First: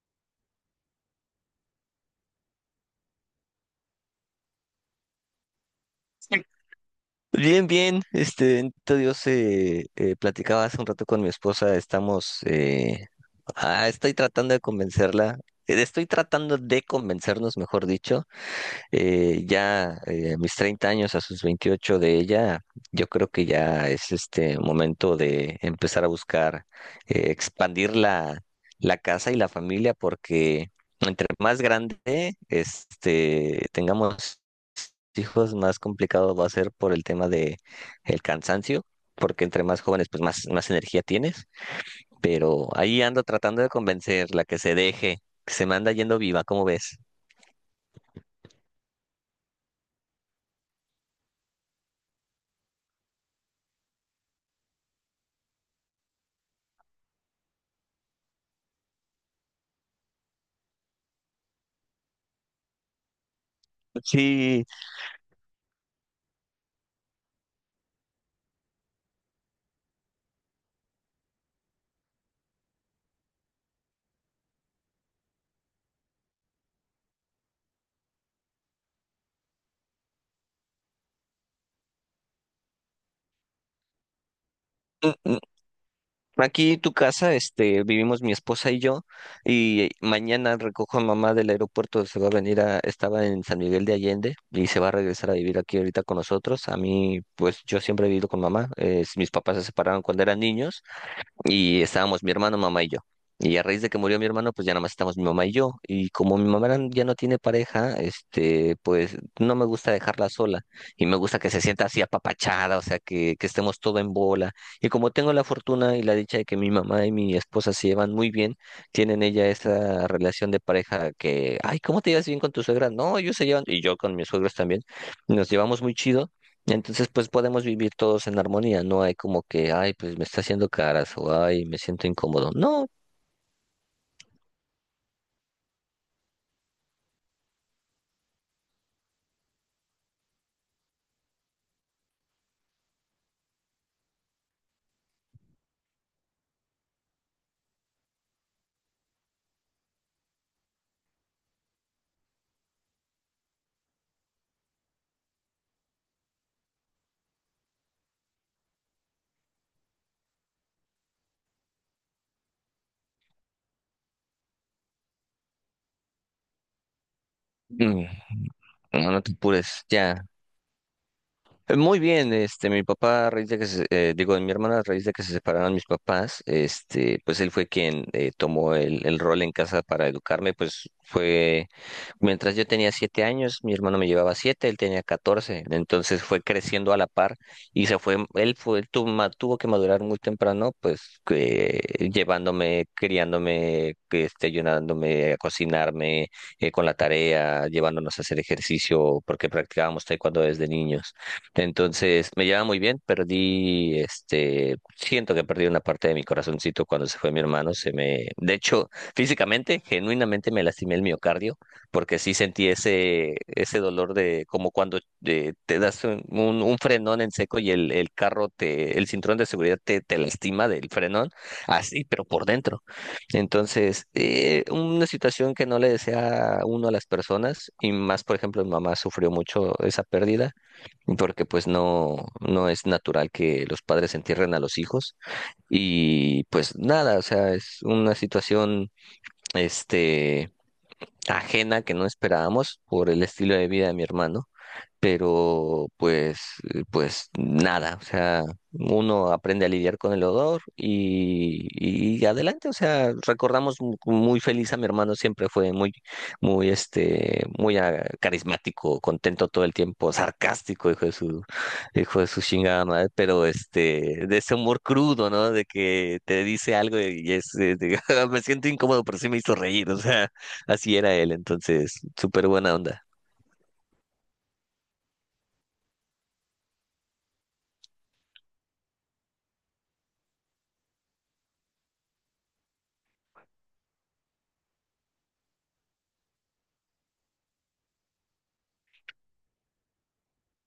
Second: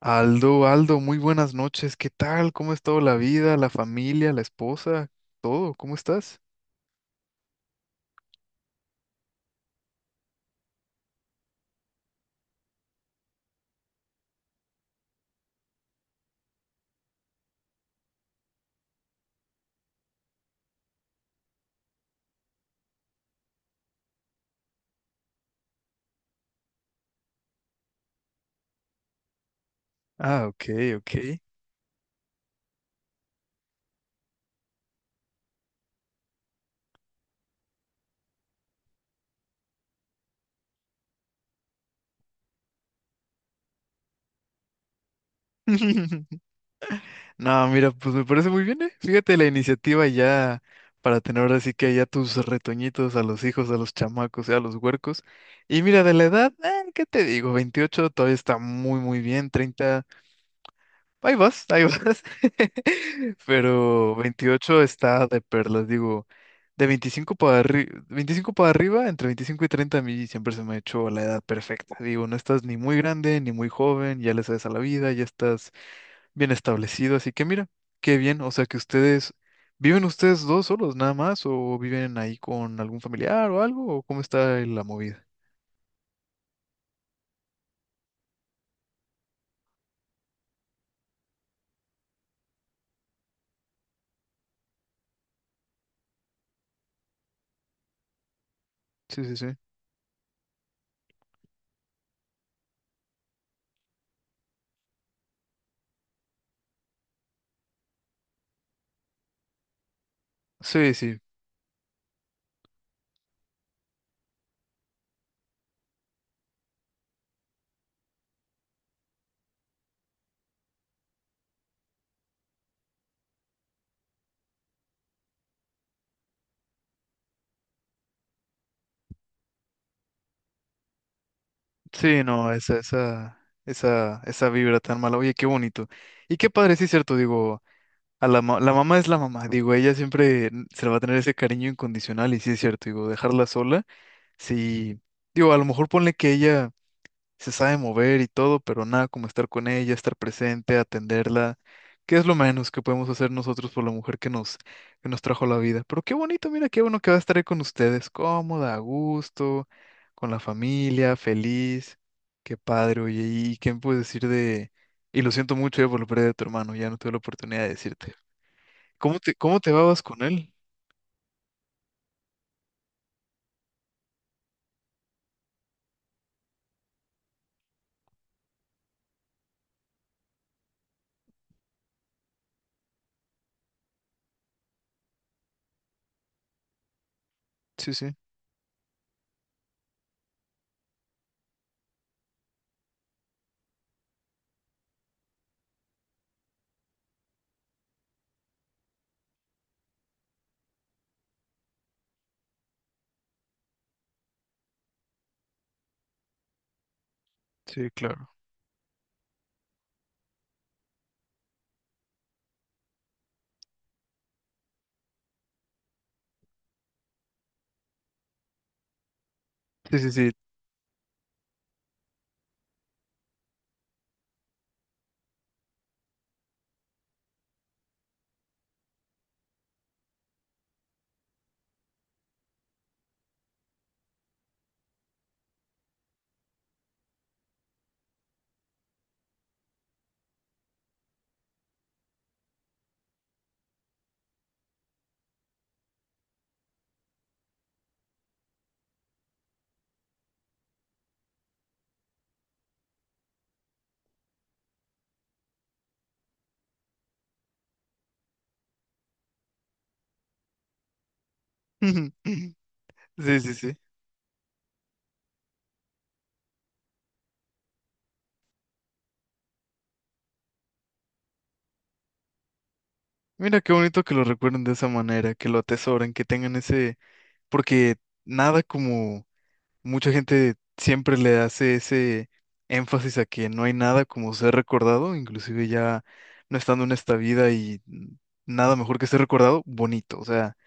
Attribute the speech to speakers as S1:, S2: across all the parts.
S1: Aldo, Aldo, muy buenas noches. ¿Qué tal? ¿Cómo es todo la vida, la familia, la esposa, todo? ¿Cómo estás?
S2: Bien, bien, bendito Dios. Platicaba hace un rato con mi esposa. Estoy tratando de convencerla. Estoy tratando de convencernos, mejor dicho. Ya a mis 30 años, a sus 28 de ella, yo creo que ya es este momento de empezar a buscar expandir la casa y la familia,
S1: Ah, ok,
S2: porque
S1: ok.
S2: entre más grande, tengamos hijos, más complicado va a ser por el tema de el cansancio, porque entre más jóvenes pues más, más energía tienes, pero ahí ando tratando de convencerla que se deje, que se me anda yendo viva. ¿Cómo ves?
S1: No, mira, pues me parece muy bien, ¿eh? Fíjate la iniciativa ya para tener ahora sí que ya tus retoñitos a los hijos, a los chamacos, y a los huercos. Y mira, de la edad, ¿qué te digo? 28 todavía está muy, muy bien. 30. Ahí vas, ahí vas. Pero
S2: Sí.
S1: 28 está de perlas, digo, de 25 para arriba, 25 para arriba, entre 25 y 30, a mí siempre se me ha hecho la edad perfecta. Digo, no estás ni muy grande ni muy joven, ya le sabes a la vida, ya estás bien establecido, así que mira, qué bien, o sea que ustedes, ¿viven ustedes dos solos nada más o viven ahí con algún familiar o algo? ¿O cómo está la
S2: mm,
S1: movida?
S2: mm, Aquí tu casa. Vivimos mi esposa y yo, y mañana recojo a mamá del aeropuerto. Se va a venir a, estaba en San Miguel de Allende y se va a regresar a vivir aquí ahorita con nosotros. A mí, pues yo siempre he vivido con mamá.
S1: Sí,
S2: Mis
S1: sí, sí.
S2: papás se separaron cuando eran niños. Y estábamos mi hermano, mamá y yo. Y a raíz de que murió mi hermano, pues ya nada más estamos mi mamá y yo. Y como mi mamá ya no tiene pareja, pues no me gusta dejarla sola.
S1: Sí,
S2: Y me
S1: sí.
S2: gusta que se sienta así apapachada, o sea, que estemos todo en bola. Y como tengo la fortuna y la dicha de que mi mamá y mi esposa se llevan muy bien, tienen ella esa relación de pareja que, ay, ¿cómo te llevas bien con tu suegra? No, ellos se llevan, y yo con mis suegros también, nos llevamos muy chido. Entonces, pues podemos vivir todos en armonía. No hay como que, ay, pues me está haciendo caras, o ay, me siento
S1: Sí,
S2: incómodo.
S1: no, esa,
S2: No.
S1: esa, esa, esa vibra tan mala. Oye, qué bonito. Y qué padre, sí, cierto, digo, a la, la mamá es la mamá, digo, ella siempre se le va a tener ese cariño incondicional, y sí es cierto, digo, dejarla sola, sí, digo, a lo mejor ponle que ella se sabe mover y todo, pero nada como estar con ella, estar presente, atenderla, que es lo menos que podemos hacer nosotros por la mujer que nos trajo la vida. Pero qué bonito, mira, qué bueno que va a estar ahí con ustedes, cómoda, a gusto, con la familia, feliz. Qué padre, oye, y qué me puedes decir de... Y lo siento mucho ya por la pérdida de tu hermano, ya no tuve la oportunidad de
S2: mm,
S1: decirte.
S2: no, no te
S1: Cómo te
S2: apures,
S1: vas con
S2: ya.
S1: él?
S2: Muy bien. Mi papá, a raíz de que se, digo, de mi hermana, a raíz de que se separaron mis papás, pues él fue quien tomó el rol en casa para educarme. Pues fue, mientras yo tenía 7 años, mi hermano me llevaba 7, él tenía 14. Entonces fue creciendo a la par y
S1: Sí,
S2: se
S1: sí,
S2: fue, él fue, tuvo que madurar muy temprano, llevándome, criándome, que ayudándome a cocinarme, con la tarea, llevándonos a hacer ejercicio, porque practicábamos taekwondo desde niños. Entonces, me lleva muy bien. Perdí, siento que perdí una parte de mi corazoncito cuando se fue mi hermano.
S1: sí,
S2: Se me,
S1: claro.
S2: de hecho, físicamente, genuinamente me lastimé el miocardio, porque sí sentí ese, ese dolor de, como cuando te das un, un frenón en seco y el carro te, el cinturón de seguridad
S1: Sí,
S2: te,
S1: sí,
S2: te
S1: sí.
S2: lastima del frenón, así, pero por dentro. Entonces, una situación que no le desea uno a las personas, y más, por ejemplo, mi mamá sufrió mucho esa pérdida, porque pues no, no es natural que los padres entierren a los hijos. Y pues nada, o sea, es una situación este ajena que no esperábamos por el estilo de vida de mi hermano, pero pues, pues nada, o sea, uno aprende a lidiar con el odor y adelante, o sea, recordamos muy feliz a mi hermano. Siempre fue muy, muy, muy carismático, contento todo el tiempo, sarcástico, hijo de su chingada madre,
S1: Sí,
S2: pero
S1: sí, sí.
S2: este, de ese humor crudo, ¿no? De que te dice algo y es, de, me siento incómodo, pero sí me hizo reír, o sea, así era él. Entonces, súper buena onda.
S1: Mira qué bonito que lo recuerden de esa manera, que lo atesoren, que tengan ese, porque nada como mucha gente siempre le hace ese énfasis a que no hay nada como ser recordado, inclusive ya no estando en esta vida y nada mejor que ser recordado, bonito. O sea,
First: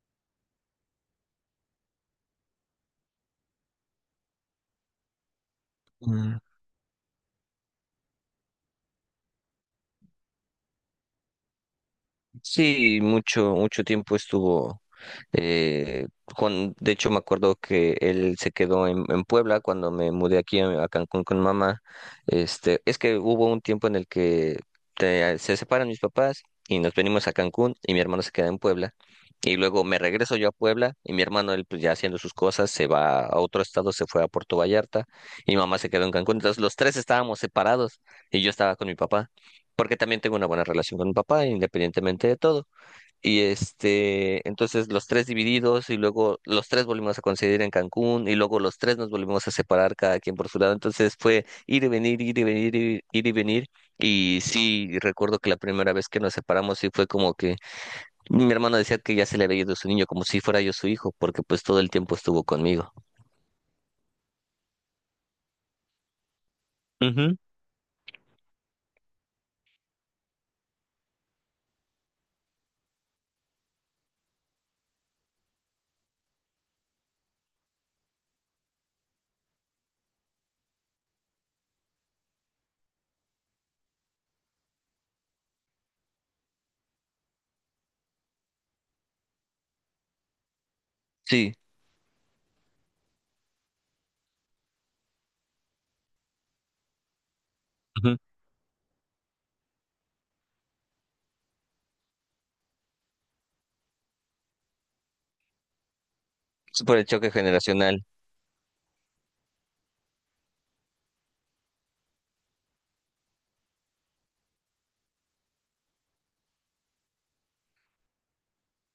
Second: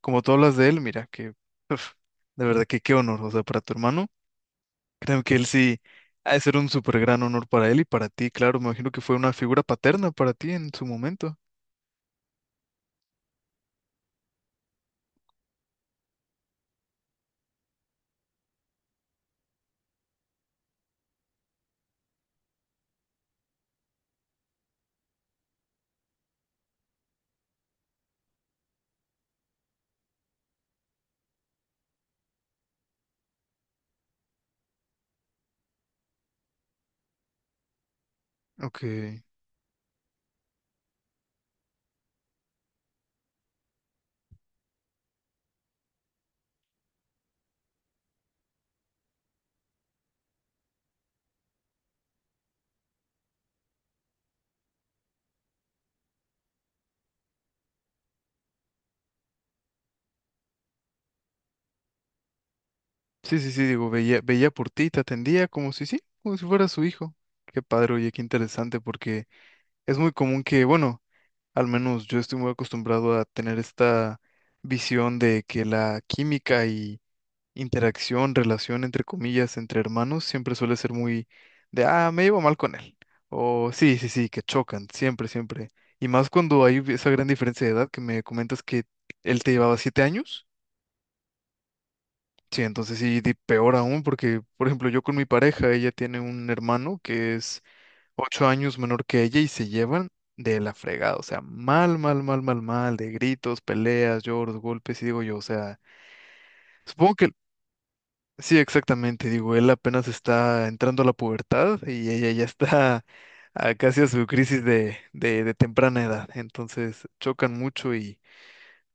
S1: como tú hablas de él, mira, que uf, de verdad que qué honor, o sea, para tu hermano, creo que él sí ha de ser un súper gran honor para él y para ti, claro, me imagino que fue una figura paterna para ti en su momento.
S2: Sí, mucho, mucho tiempo estuvo. eh, con, de hecho, me acuerdo que él se quedó en Puebla cuando me mudé aquí a Cancún con mamá. Es que hubo un tiempo en el que se separan mis papás y nos venimos a Cancún y mi hermano se queda en Puebla. Y luego me regreso yo a Puebla y mi hermano, él pues ya haciendo sus cosas, se va a otro estado, se fue a Puerto Vallarta, y mamá se quedó en Cancún. Entonces los tres estábamos separados y yo estaba
S1: Ok.
S2: con mi papá, porque también tengo una buena relación con mi papá, independientemente de todo. Y entonces los tres divididos, y luego los tres volvimos a coincidir en Cancún, y luego los tres nos volvimos a separar cada quien por su lado. Entonces fue ir y venir, ir y venir, ir y venir. Y sí, recuerdo que la primera vez que nos separamos sí fue como que mi hermano decía que ya se le había ido su niño, como si fuera yo su hijo, porque pues todo el tiempo estuvo conmigo.
S1: Sí, sí, sí, digo, veía, veía por ti, te atendía como si sí, como si fuera su hijo.
S2: Ujú.
S1: Qué padre, oye, qué interesante, porque es muy común que, bueno, al menos yo estoy muy acostumbrado a tener esta visión de que la química y interacción, relación, entre comillas, entre hermanos siempre suele ser muy de, ah, me llevo mal con él. O sí, sí, sí, que chocan, siempre, siempre. Y más cuando hay esa gran diferencia de edad que me comentas que él te llevaba 7 años.
S2: Sí,
S1: Sí, entonces sí, peor aún, porque, por ejemplo, yo con mi pareja, ella tiene un hermano que es
S2: ujú.
S1: 8 años menor que ella y se llevan de la fregada, o sea, mal, mal, mal, mal, mal, de gritos, peleas, lloros, golpes, y digo yo, o sea,
S2: Es por el
S1: supongo que,
S2: choque generacional.
S1: sí, exactamente, digo, él apenas está entrando a la pubertad y ella ya está a casi a su crisis de temprana edad, entonces chocan mucho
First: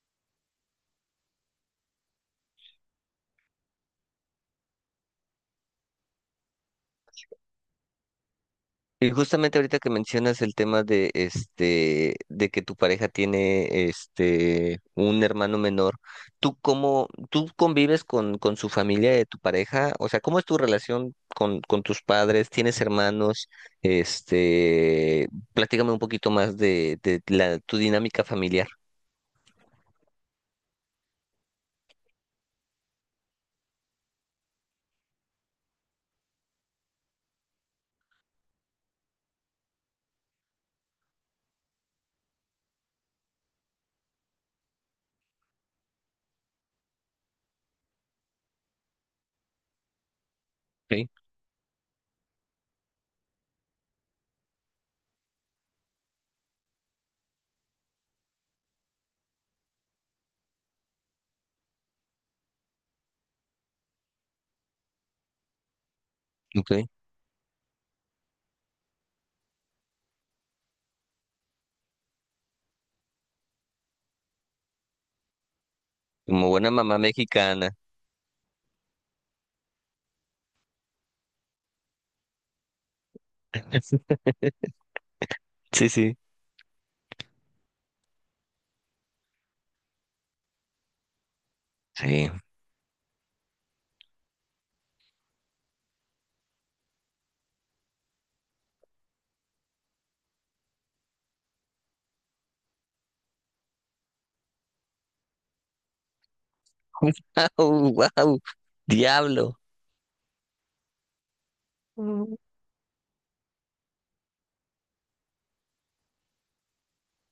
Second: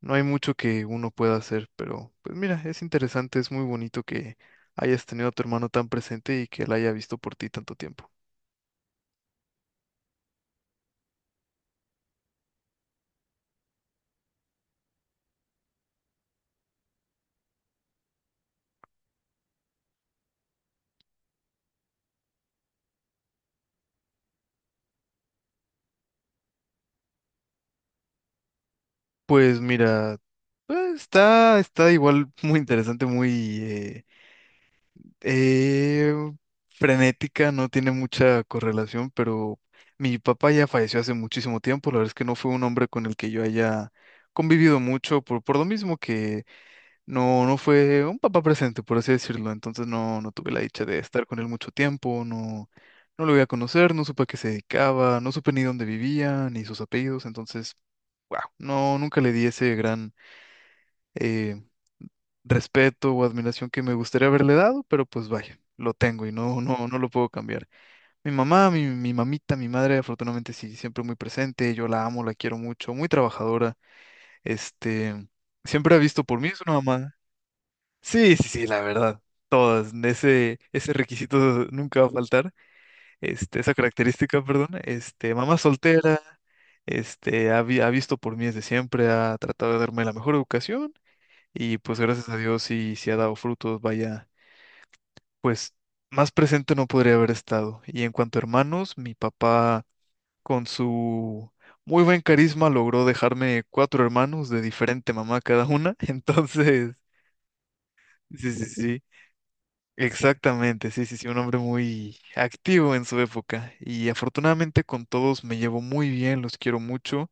S1: no hay mucho que uno pueda hacer, pero pues mira, es interesante, es muy bonito que hayas tenido a tu hermano tan presente y que él haya visto por ti tanto tiempo.
S2: Y justamente ahorita que mencionas el tema de de que tu pareja tiene un hermano menor, ¿tú cómo tú convives con su familia de tu pareja? O sea, ¿cómo es tu relación con tus padres? ¿Tienes hermanos? Este, Platícame un poquito más de la tu dinámica familiar.
S1: Pues mira, está, está igual muy interesante, muy eh, frenética, no tiene mucha correlación, pero mi papá ya falleció hace muchísimo tiempo, la verdad es que no fue un hombre con el que yo haya convivido mucho, por lo mismo. No, no fue un papá presente, por así decirlo. Entonces no, no tuve la dicha de
S2: Okay,
S1: estar con él mucho tiempo, no, no lo voy a conocer, no supe a qué se dedicaba, no supe ni dónde vivía, ni sus apellidos. Entonces, wow, no, nunca le di ese gran eh, respeto o admiración que me gustaría haberle dado, pero pues vaya, lo tengo y no,
S2: okay.
S1: no, no lo puedo cambiar. Mi mamá, mi mamita, mi madre, afortunadamente sí, siempre muy presente. Yo la amo, la quiero mucho, muy trabajadora. Este, siempre ha visto por mí,
S2: Como
S1: es
S2: buena
S1: una
S2: mamá
S1: mamá.
S2: mexicana.
S1: Sí, sí, sí, la verdad. Todas, ese requisito nunca va a faltar, este, esa característica, perdón, este, mamá
S2: Sí, sí.
S1: soltera, este, ha, ha visto por mí desde siempre, ha tratado de darme la mejor educación y pues gracias
S2: Sí.
S1: a Dios sí, sí ha dado frutos, vaya, pues más presente no podría haber estado. Y en cuanto a hermanos, mi papá con su muy buen carisma logró dejarme cuatro hermanos de diferente mamá cada una, entonces,
S2: Wow, wow.
S1: sí, sí, sí.
S2: Diablo.
S1: Exactamente, sí, sí, sí, un hombre muy activo en su época y afortunadamente con todos me llevo muy bien, los quiero mucho.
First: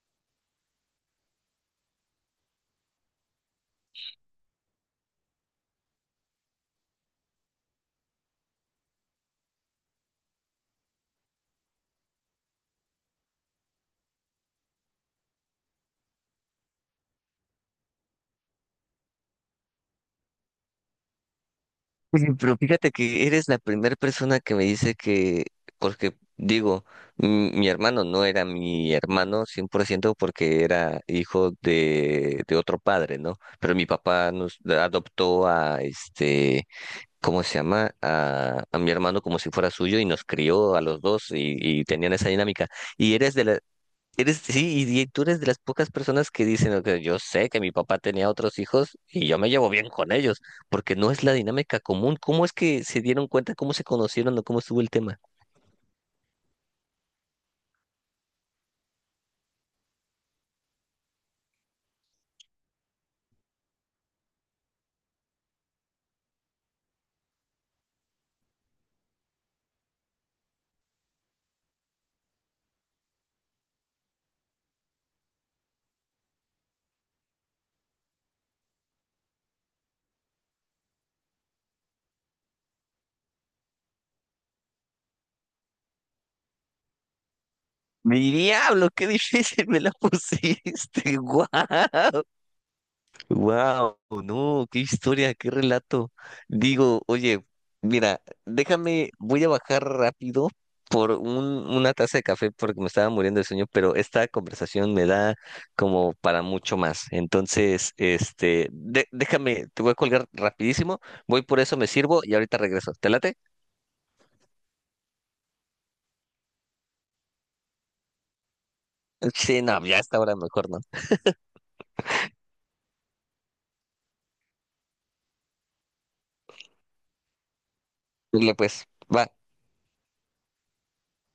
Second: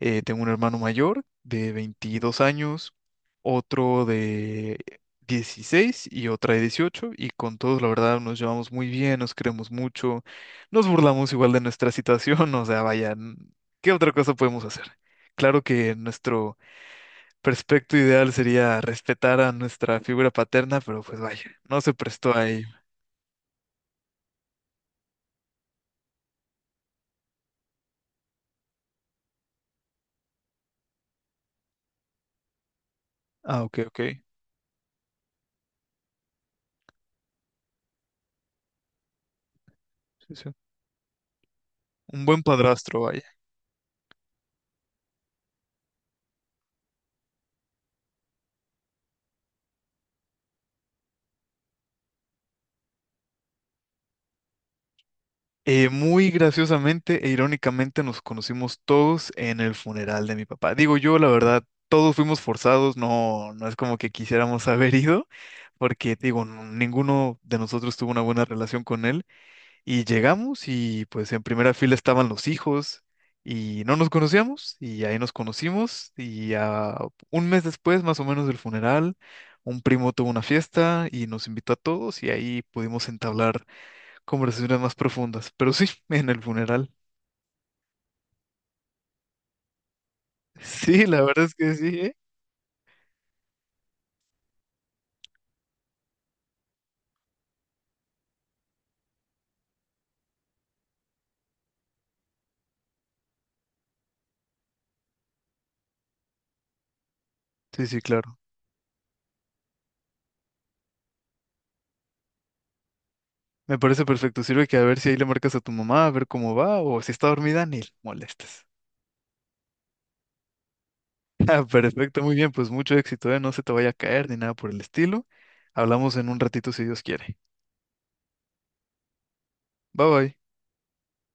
S1: Tengo un hermano mayor de 22 años, otro de 16 y otra de 18. Y con todos la verdad nos llevamos muy bien, nos queremos mucho, nos burlamos igual de nuestra situación, o sea, vaya, ¿qué otra cosa podemos hacer? Claro que nuestro perfecto ideal sería respetar a nuestra figura paterna, pero pues vaya, no se
S2: Oye.
S1: prestó
S2: Pero
S1: ahí.
S2: fíjate que eres la primera persona que me dice que, porque digo, mi hermano no era mi hermano 100% porque era hijo de otro padre, ¿no?
S1: Ah,
S2: Pero
S1: ok,
S2: mi
S1: ok.
S2: papá nos adoptó a ¿cómo se llama? A mi hermano como si fuera suyo, y nos
S1: Sí, sí.
S2: crió a los 2, y tenían
S1: Un
S2: esa
S1: buen
S2: dinámica.
S1: padrastro,
S2: Y
S1: vaya.
S2: eres de la, Eres, sí, y tú eres de las pocas personas que dicen: "Ok, yo sé que mi papá tenía otros hijos y yo me llevo bien con ellos", porque no es la dinámica común. ¿Cómo es que se dieron cuenta, cómo se conocieron o cómo estuvo el tema?
S1: Muy graciosamente e irónicamente nos conocimos todos en el funeral de mi papá. Digo yo, la verdad, todos fuimos forzados, no, no es como que quisiéramos haber ido, porque digo, ninguno de nosotros tuvo una buena relación con él. Y llegamos y pues en primera fila estaban los hijos y no nos conocíamos y ahí nos conocimos y a un mes después más o menos del funeral, un primo tuvo una fiesta y nos invitó a todos y ahí pudimos entablar conversaciones más profundas. Pero sí, en el funeral.
S2: Mi diablo, qué difícil me la
S1: Sí,
S2: pusiste.
S1: la verdad
S2: Guau.
S1: es que sí, ¿eh?
S2: Wow, no, qué historia, qué relato. Digo, oye, mira, déjame, voy a bajar rápido por un, una taza de café porque me estaba muriendo de sueño, pero esta conversación me da como para mucho más.
S1: Sí,
S2: Entonces,
S1: sí, claro.
S2: déjame, te voy a colgar rapidísimo, voy por eso, me sirvo y ahorita regreso. ¿Te late?
S1: Me parece perfecto. Sirve que a ver si ahí le marcas a tu mamá, a ver cómo va o si está dormida, ni le molestes.
S2: Sí, no, ya a esta hora mejor no.
S1: Ah, perfecto, muy bien, pues mucho éxito, ¿eh? No se te vaya a caer ni nada por el estilo. Hablamos en un ratito si Dios quiere.
S2: Dile pues, va.
S1: Bye bye.